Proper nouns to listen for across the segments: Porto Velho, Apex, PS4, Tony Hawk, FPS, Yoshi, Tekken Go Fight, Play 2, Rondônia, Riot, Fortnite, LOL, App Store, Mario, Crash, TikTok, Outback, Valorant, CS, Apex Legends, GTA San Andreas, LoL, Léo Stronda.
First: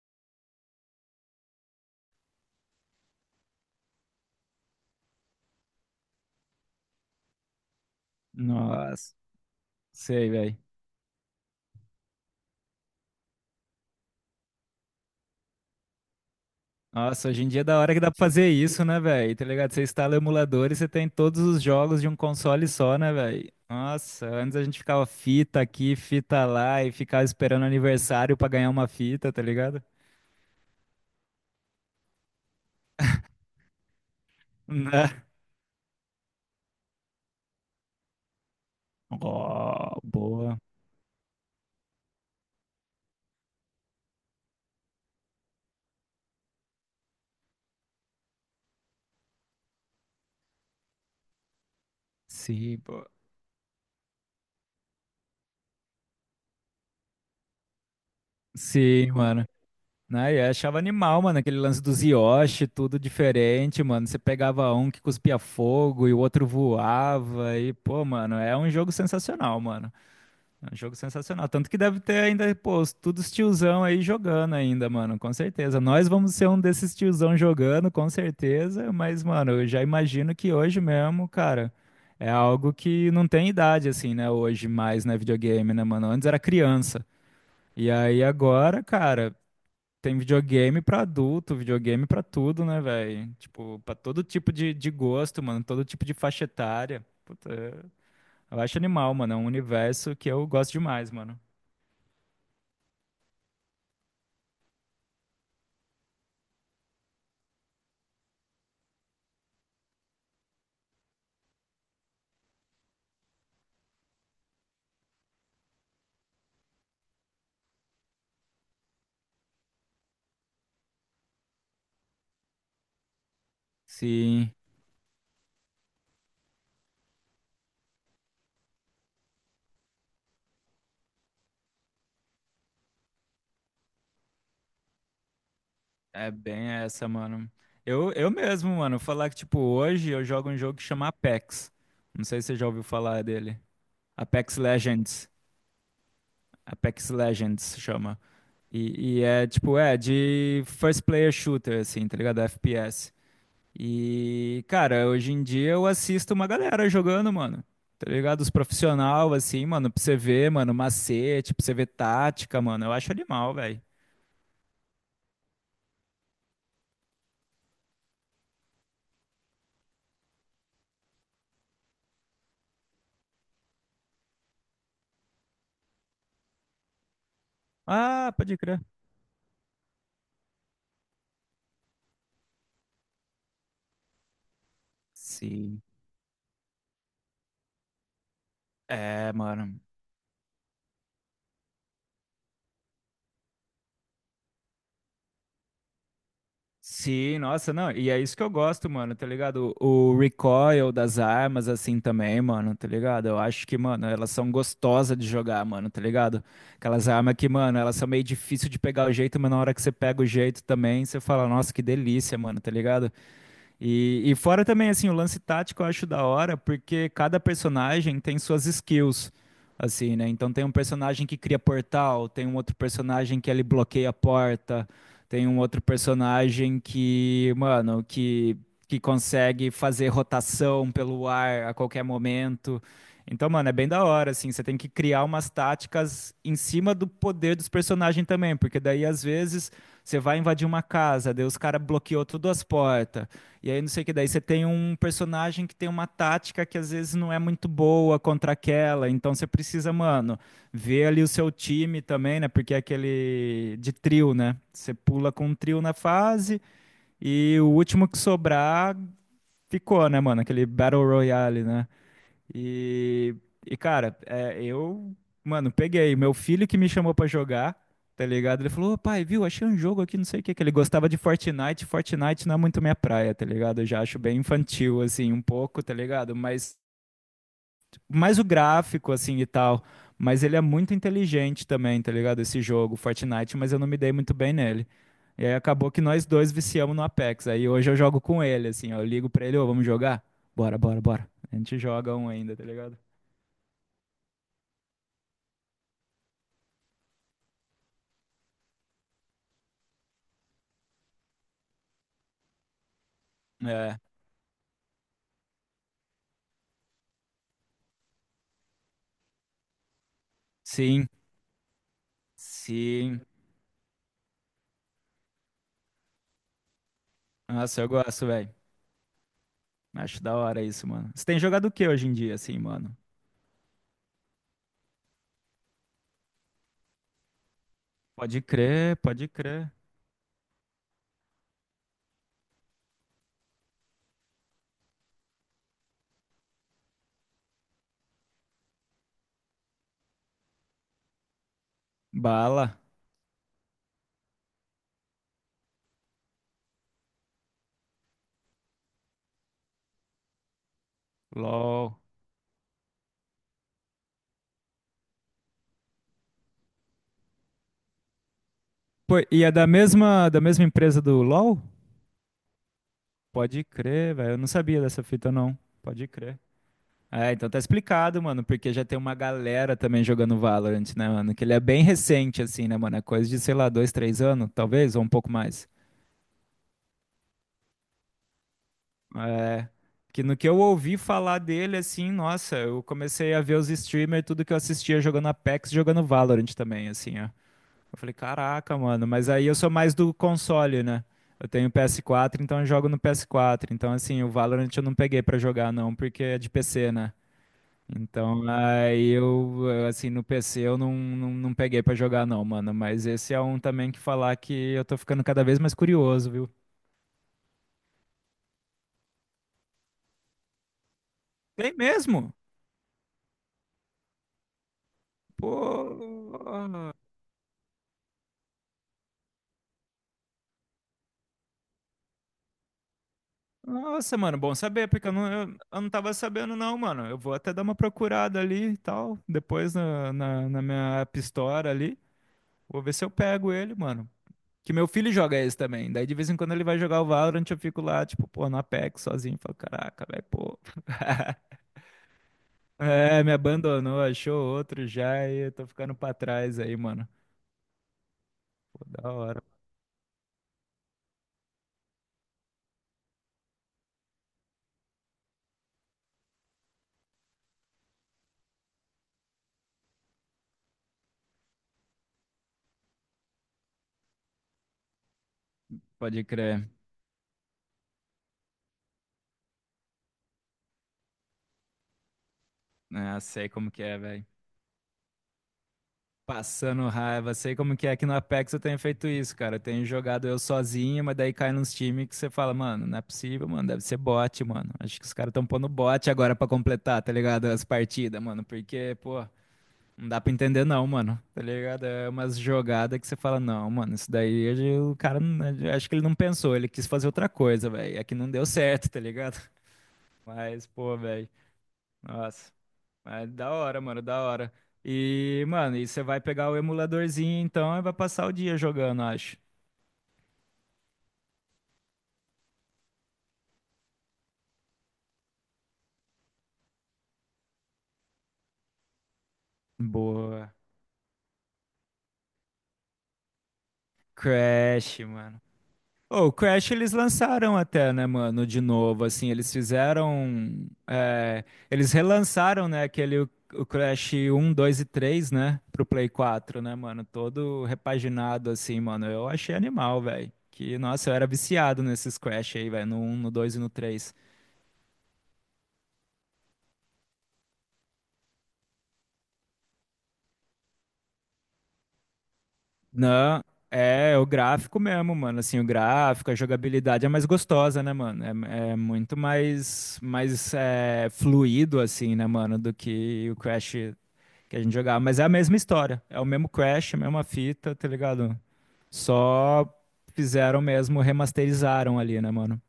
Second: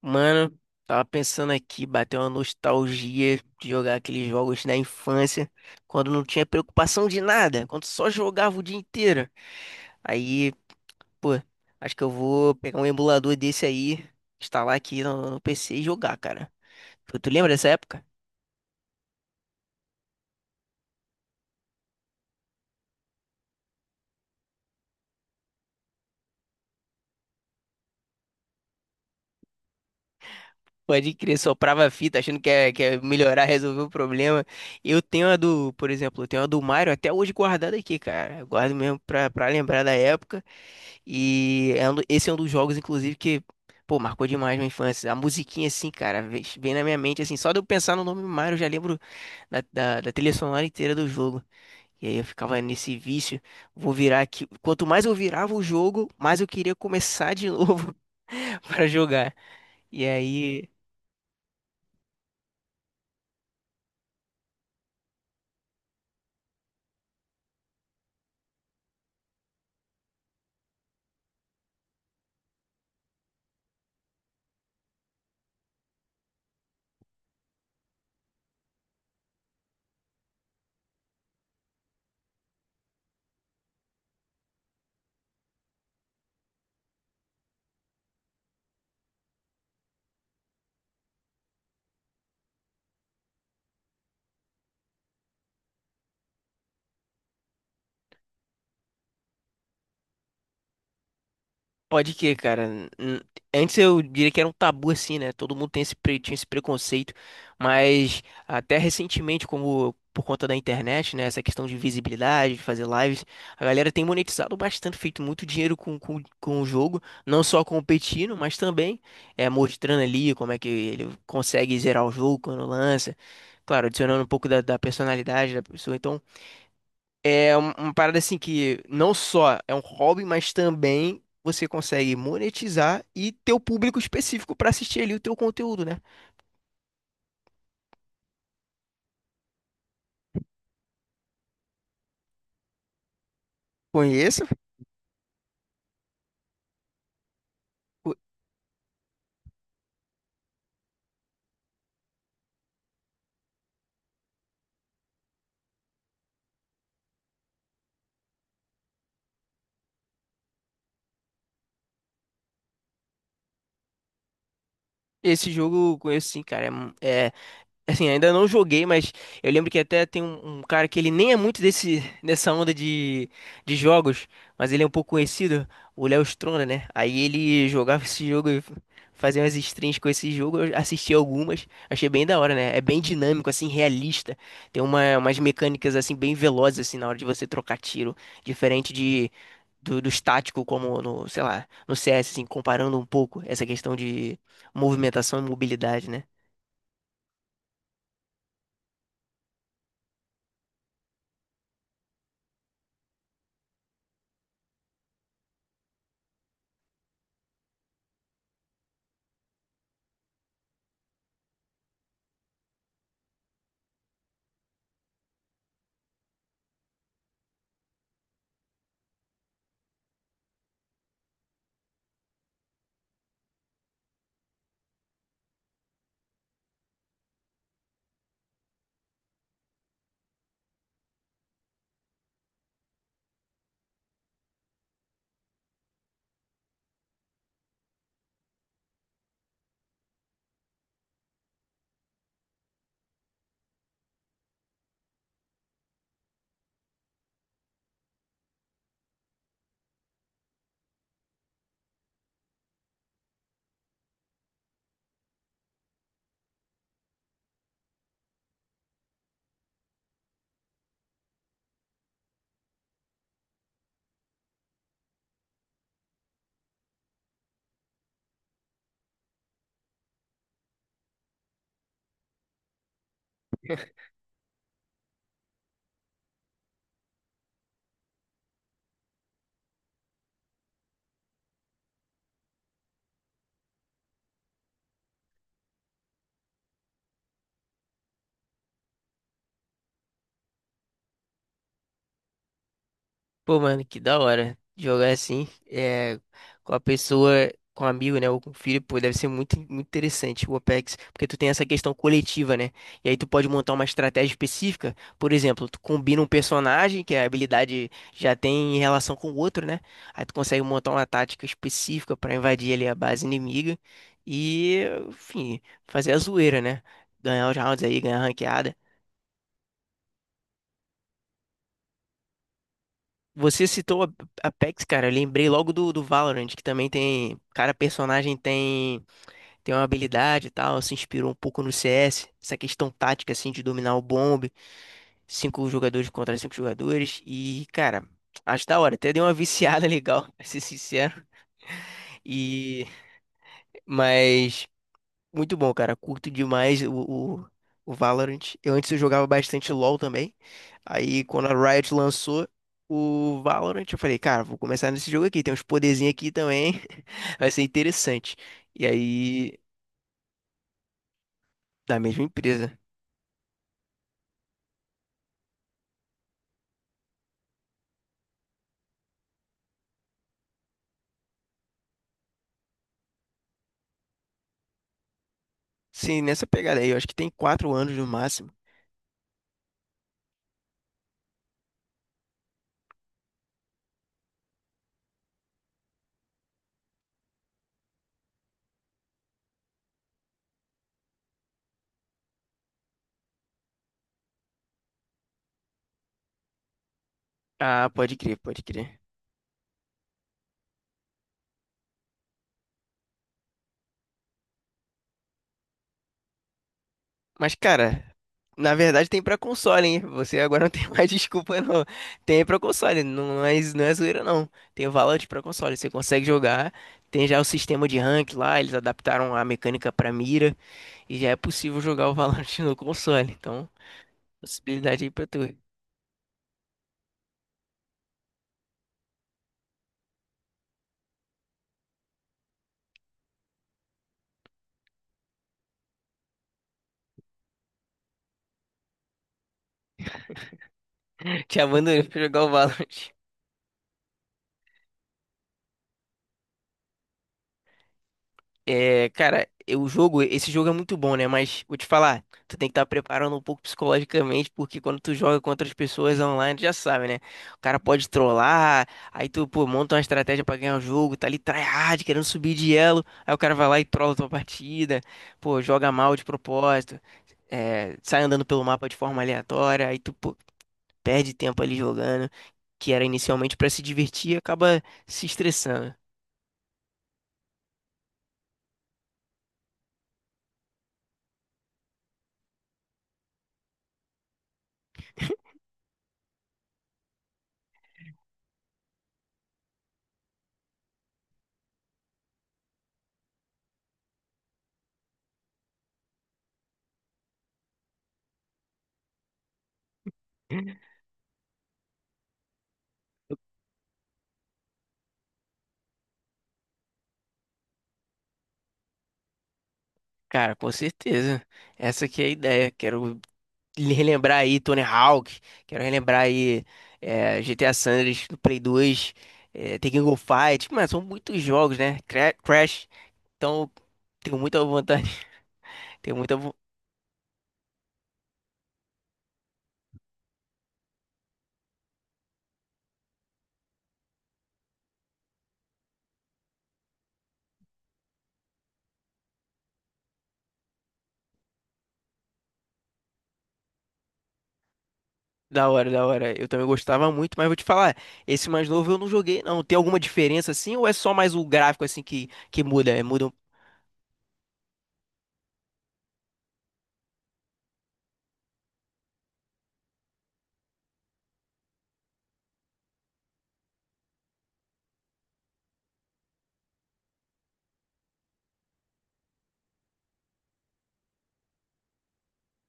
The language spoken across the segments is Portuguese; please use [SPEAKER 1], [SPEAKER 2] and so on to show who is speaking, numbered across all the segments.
[SPEAKER 1] Mano, tava pensando aqui, bateu uma nostalgia de jogar aqueles jogos na infância, quando não tinha preocupação de nada, quando só jogava o dia
[SPEAKER 2] Nossa,
[SPEAKER 1] inteiro.
[SPEAKER 2] sei,
[SPEAKER 1] Aí,
[SPEAKER 2] velho.
[SPEAKER 1] pô, acho que eu vou pegar um emulador desse aí, instalar aqui no PC e jogar, cara. Tu,
[SPEAKER 2] Nossa,
[SPEAKER 1] tu
[SPEAKER 2] hoje em
[SPEAKER 1] lembra
[SPEAKER 2] dia é
[SPEAKER 1] dessa
[SPEAKER 2] da hora que
[SPEAKER 1] época?
[SPEAKER 2] dá pra fazer isso, né, velho? Tá ligado? Você instala o emulador e você tem todos os jogos de um console só, né, velho? Nossa, antes a gente ficava fita aqui, fita lá e ficava esperando aniversário pra ganhar uma fita, tá ligado?
[SPEAKER 1] Pode crer, soprava a fita achando que ia melhorar, resolver o problema. Eu
[SPEAKER 2] Né?
[SPEAKER 1] tenho a do, por exemplo, eu tenho a do Mario até hoje guardada aqui, cara. Eu guardo mesmo pra lembrar da
[SPEAKER 2] Ó,
[SPEAKER 1] época.
[SPEAKER 2] boa.
[SPEAKER 1] E é esse é um dos jogos, inclusive, que, pô, marcou demais minha infância. A musiquinha, assim, cara, vem na minha mente, assim, só de eu pensar no nome Mario, eu já lembro da trilha sonora inteira do jogo. E aí eu ficava
[SPEAKER 2] Sim,
[SPEAKER 1] nesse
[SPEAKER 2] boa.
[SPEAKER 1] vício, vou virar aqui. Quanto mais eu virava o jogo, mais eu queria começar de novo para
[SPEAKER 2] Sim,
[SPEAKER 1] jogar.
[SPEAKER 2] mano.
[SPEAKER 1] E
[SPEAKER 2] Né? Eu
[SPEAKER 1] aí
[SPEAKER 2] achava animal, mano, aquele lance dos Yoshi, tudo diferente, mano. Você pegava um que cuspia fogo e o outro voava. E, pô, mano, é um jogo sensacional, mano. É um jogo sensacional. Tanto que deve ter ainda, pô, os- todos os tiozão aí jogando ainda, mano, com certeza. Nós vamos ser um desses tiozão jogando, com certeza, mas, mano, eu já imagino que hoje mesmo, cara, é algo que não tem idade, assim, né, hoje mais, né, videogame, né, mano? Antes era criança. E aí agora, cara, tem videogame pra adulto, videogame pra tudo, né, velho? Tipo, pra todo tipo de gosto, mano, todo tipo de faixa etária. Puta, eu acho animal, mano, é um universo que eu gosto demais, mano.
[SPEAKER 1] pode que, cara. N- Antes eu diria que era um tabu assim, né? Todo mundo tem esse, tinha esse preconceito, mas até recentemente, como por conta da internet, né? Essa questão de visibilidade, de fazer lives, a galera tem monetizado bastante, feito muito dinheiro com o jogo, não só competindo, mas também é, mostrando ali como é que ele consegue zerar o jogo quando lança. Claro, adicionando um pouco
[SPEAKER 2] Sim,
[SPEAKER 1] da personalidade da pessoa. Então, é uma parada assim que não só é um hobby, mas também você consegue monetizar e ter o público específico pra assistir ali o teu conteúdo, né?
[SPEAKER 2] é bem essa, mano. Eu mesmo, mano, falar que, tipo, hoje eu jogo um jogo que chama Apex. Não sei se você já ouviu falar dele.
[SPEAKER 1] Conheço
[SPEAKER 2] Apex Legends. Apex Legends
[SPEAKER 1] co-
[SPEAKER 2] chama. E é, tipo, é de first player shooter, assim, tá ligado? FPS. E, cara, hoje em dia eu assisto uma galera jogando, mano. Tá ligado? Os profissional, assim, mano, pra você ver, mano, macete, pra você ver tática, mano. Eu acho animal, velho.
[SPEAKER 1] esse jogo, eu conheço sim, cara. Assim, ainda não joguei, mas eu lembro que até tem um cara que ele nem é muito desse, dessa onda de jogos, mas ele é um pouco conhecido, o Léo Stronda, né? Aí ele jogava esse
[SPEAKER 2] Ah,
[SPEAKER 1] jogo
[SPEAKER 2] pode
[SPEAKER 1] e
[SPEAKER 2] crer.
[SPEAKER 1] fazia umas streams com esse jogo, eu assisti algumas, achei bem da hora, né? É bem dinâmico, assim, realista. Tem umas
[SPEAKER 2] Sim.
[SPEAKER 1] mecânicas, assim, bem velozes, assim, na hora de você trocar tiro, diferente
[SPEAKER 2] É, mano.
[SPEAKER 1] dos táticos, como no, sei lá, no CS, assim, comparando um pouco essa questão de movimentação e mobilidade, né?
[SPEAKER 2] Sim, nossa, não, e é isso que eu gosto, mano, tá ligado? O recoil das armas, assim, também, mano, tá ligado? Eu acho que, mano, elas são gostosas de jogar, mano, tá ligado? Aquelas armas que, mano, elas são meio difícil de pegar o jeito, mas na hora que você pega o jeito também, você fala, nossa, que delícia, mano, tá ligado? E fora também, assim, o lance tático eu acho da hora, porque cada personagem tem suas skills, assim, né? Então tem um personagem que cria portal, tem um outro personagem que ele bloqueia a porta, tem um outro personagem que, mano, que consegue fazer rotação pelo ar a qualquer momento. Então, mano, é bem da hora, assim, você tem que criar umas táticas em cima do poder dos personagens também, porque daí, às vezes, você vai invadir uma casa, daí os caras bloqueou todas as portas. E aí, não sei o que, daí você tem um personagem que tem uma tática que às vezes não é muito boa contra aquela, então você precisa, mano, ver ali o seu time também, né? Porque é aquele de trio, né? Você pula com um trio na fase e o último que sobrar ficou, né, mano? Aquele Battle Royale, né? E, e cara, é, eu, mano, peguei. Meu filho que me chamou pra jogar, tá ligado? Ele falou: "Ô, pai, viu? Achei um jogo aqui, não sei o que, que ele gostava de Fortnite. Fortnite não é muito minha praia, tá ligado? Eu já acho bem infantil, assim, um pouco, tá ligado? Mas mais o gráfico, assim e tal. Mas ele é muito inteligente também, tá ligado? Esse jogo, Fortnite, mas eu não me dei muito bem nele. E aí acabou que nós dois viciamos no Apex. Aí hoje eu jogo com ele, assim, ó. Eu ligo pra ele, ô, vamos jogar? Bora, bora, bora. A gente joga um ainda, tá ligado?
[SPEAKER 1] Pô, mano, que da hora jogar assim, é, com a pessoa, com um amigo, né, ou com um filho, pô, deve ser muito, muito interessante o Apex, porque tu tem essa questão coletiva, né, e aí tu pode montar uma
[SPEAKER 2] É,
[SPEAKER 1] estratégia específica, por exemplo, tu combina um personagem que a habilidade já tem em relação com o outro, né, aí tu consegue montar uma
[SPEAKER 2] sim,
[SPEAKER 1] tática específica pra invadir ali a
[SPEAKER 2] sim.
[SPEAKER 1] base inimiga e, enfim, fazer a zoeira, né, ganhar os
[SPEAKER 2] Nossa,
[SPEAKER 1] rounds
[SPEAKER 2] eu
[SPEAKER 1] aí, ganhar a
[SPEAKER 2] gosto, velho.
[SPEAKER 1] ranqueada.
[SPEAKER 2] Acho da hora isso, mano. Você tem jogado o que hoje em dia, assim, mano?
[SPEAKER 1] Você citou a Apex, cara. Eu lembrei logo do Valorant, que também tem. Cada personagem
[SPEAKER 2] Pode crer,
[SPEAKER 1] tem
[SPEAKER 2] pode crer.
[SPEAKER 1] tem uma habilidade e tal. Se inspirou um pouco no CS. Essa questão tática, assim, de dominar o bombe. Cinco jogadores contra cinco jogadores. E, cara, acho da hora. Até deu uma viciada legal, pra ser sincero.
[SPEAKER 2] Bala,
[SPEAKER 1] E. Mas. Muito bom, cara. Curto demais o, o Valorant. Eu antes eu jogava bastante LoL também. Aí quando a Riot
[SPEAKER 2] LOL.
[SPEAKER 1] lançou o Valorant, eu falei, cara, vou começar nesse jogo aqui. Tem uns poderzinhos aqui também. Vai ser interessante. E
[SPEAKER 2] Pô, e é
[SPEAKER 1] aí,
[SPEAKER 2] da mesma, da, mesma empresa do LOL?
[SPEAKER 1] da mesma empresa.
[SPEAKER 2] Pode crer, velho. Eu não sabia dessa fita, não. Pode crer. É, então tá explicado, mano, porque já tem uma galera também jogando Valorant, né, mano? Que ele é bem recente, assim, né, mano? É coisa de, sei lá, dois, três anos, talvez, ou um pouco mais.
[SPEAKER 1] Sim, nessa pegada aí, eu acho que tem 4 anos no máximo.
[SPEAKER 2] Que no que eu ouvi falar dele, assim, nossa, eu comecei a ver os streamers, tudo que eu assistia jogando Apex, jogando Valorant também, assim, ó. Eu falei, caraca, mano, mas aí eu sou mais do console, né? Eu tenho PS4, então eu jogo no PS4. Então, assim, o Valorant eu não peguei pra jogar, não, porque é de PC, né?
[SPEAKER 1] Ah, pode crer,
[SPEAKER 2] Então,
[SPEAKER 1] pode crer.
[SPEAKER 2] aí eu, assim, no PC eu não, não peguei pra jogar, não, mano. Mas esse é um também que falar que eu tô ficando cada vez mais curioso, viu?
[SPEAKER 1] Mas, cara, na verdade tem pra console, hein? Você agora não tem mais desculpa,
[SPEAKER 2] Tem
[SPEAKER 1] não.
[SPEAKER 2] mesmo?
[SPEAKER 1] Tem pra console, não é zoeira, não. Tem o Valorant pra console, você consegue jogar.
[SPEAKER 2] Pô.
[SPEAKER 1] Tem já o sistema de rank lá, eles adaptaram a mecânica pra mira. E já é possível jogar o Valorant no console. Então,
[SPEAKER 2] Nossa, mano, bom saber,
[SPEAKER 1] possibilidade
[SPEAKER 2] porque
[SPEAKER 1] aí
[SPEAKER 2] eu
[SPEAKER 1] pra
[SPEAKER 2] não,
[SPEAKER 1] tu.
[SPEAKER 2] eu não tava sabendo, não, mano. Eu vou até dar uma procurada ali e tal, depois na minha App Store ali. Vou ver se eu pego ele, mano. Que meu filho joga esse também. Daí de vez em quando ele vai jogar o Valorant, eu fico lá, tipo, pô, no Apex sozinho. Falo, caraca, velho, pô.
[SPEAKER 1] Te abandonei pra jogar o Valorant.
[SPEAKER 2] É, me abandonou, achou outro já e eu tô ficando pra trás aí, mano. Pô, da hora.
[SPEAKER 1] O jogo, esse jogo é muito bom, né? Mas vou te falar, tu tem que estar preparando um pouco psicologicamente, porque quando tu joga com outras pessoas online, tu já sabe, né? O cara pode trollar, aí tu, pô, monta uma estratégia pra ganhar o jogo, tá ali tryhard, querendo subir de elo, aí o cara vai lá e trola tua partida, pô, joga mal de
[SPEAKER 2] Pode crer.
[SPEAKER 1] propósito, é, sai andando pelo mapa de forma aleatória, aí tu, pô, perde tempo ali jogando, que era
[SPEAKER 2] É, sei
[SPEAKER 1] inicialmente pra
[SPEAKER 2] como
[SPEAKER 1] se
[SPEAKER 2] que é, velho.
[SPEAKER 1] divertir, e acaba se estressando.
[SPEAKER 2] Passando raiva, sei como que é que no Apex eu tenho feito isso, cara. Eu tenho jogado eu sozinho, mas daí cai nos times que você fala, mano, não é possível, mano, deve ser bot, mano. Acho que os caras estão pondo bot agora pra completar, tá ligado? As partidas, mano, porque, pô, não dá pra entender não, mano, tá ligado? É umas jogadas que você fala, não, mano, isso daí hoje o cara, não- acho que ele não pensou, ele quis fazer outra coisa, velho. É que não deu certo, tá ligado? Mas, pô, velho, nossa. Mas da hora, mano, da hora. E, mano, e você vai pegar o emuladorzinho então e vai passar o dia jogando, acho.
[SPEAKER 1] Cara, com certeza. Essa aqui é a ideia. Quero relembrar aí Tony Hawk, quero relembrar aí é, GTA San Andreas do Play 2, é, Tekken Go
[SPEAKER 2] Boa.
[SPEAKER 1] Fight. Mas são muitos jogos, né? Crash. Então, tenho muita
[SPEAKER 2] Crash,
[SPEAKER 1] vontade.
[SPEAKER 2] mano.
[SPEAKER 1] Tenho
[SPEAKER 2] Ô, o
[SPEAKER 1] muita vo-
[SPEAKER 2] Crash eles lançaram até, né, mano, de novo, assim, eles fizeram, é, eles relançaram, né, aquele, o Crash um 2 e 3 né, pro Play 4, né, mano, todo repaginado, assim, mano, eu achei animal, velho, que, nossa, eu era viciado nesses Crash aí, velho, no um no 2 e no três.
[SPEAKER 1] Da hora, da hora. Eu também gostava muito, mas vou te falar, esse mais novo eu não joguei, não. Tem alguma diferença assim ou é só mais o gráfico assim que muda? É, muda um.
[SPEAKER 2] Não, é, é o gráfico mesmo, mano. Assim, o gráfico, a jogabilidade é mais gostosa, né, mano? É, é muito mais, mais é, fluido, assim, né, mano, do que o Crash que a gente jogava. Mas é a mesma história. É o mesmo Crash, a mesma fita, tá ligado? Só fizeram mesmo, remasterizaram ali, né, mano?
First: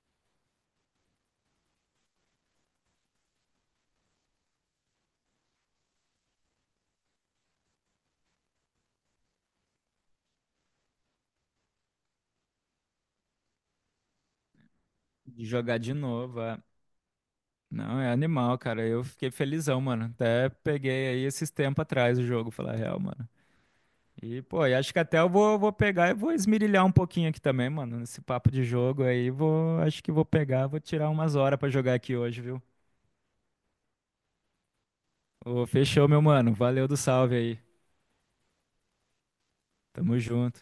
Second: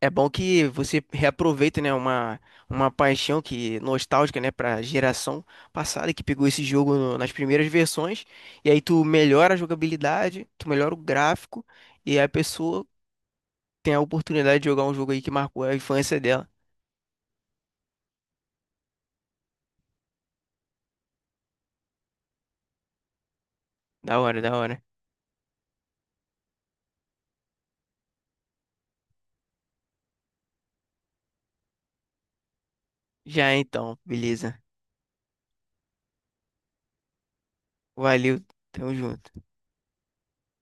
[SPEAKER 1] É bom que você reaproveita, né, uma paixão que nostálgica, né, para geração passada que pegou esse jogo nas primeiras versões, e aí tu melhora a jogabilidade, tu melhora o gráfico, e aí a pessoa tem a oportunidade de jogar um jogo aí que
[SPEAKER 2] De
[SPEAKER 1] marcou a
[SPEAKER 2] jogar de
[SPEAKER 1] infância
[SPEAKER 2] novo,
[SPEAKER 1] dela.
[SPEAKER 2] é. Não, é animal, cara. Eu fiquei felizão, mano. Até peguei aí esses tempos atrás o jogo, falar a real, mano.
[SPEAKER 1] Da hora,
[SPEAKER 2] E,
[SPEAKER 1] da
[SPEAKER 2] pô, e
[SPEAKER 1] hora.
[SPEAKER 2] acho que até eu vou pegar e vou esmirilhar um pouquinho aqui também, mano, nesse papo de jogo aí. Vou, acho que vou pegar, vou tirar umas horas pra jogar aqui hoje, viu?
[SPEAKER 1] Já então, beleza.
[SPEAKER 2] Ô, fechou, meu mano. Valeu do salve aí.
[SPEAKER 1] Valeu, tamo junto.
[SPEAKER 2] Tamo junto.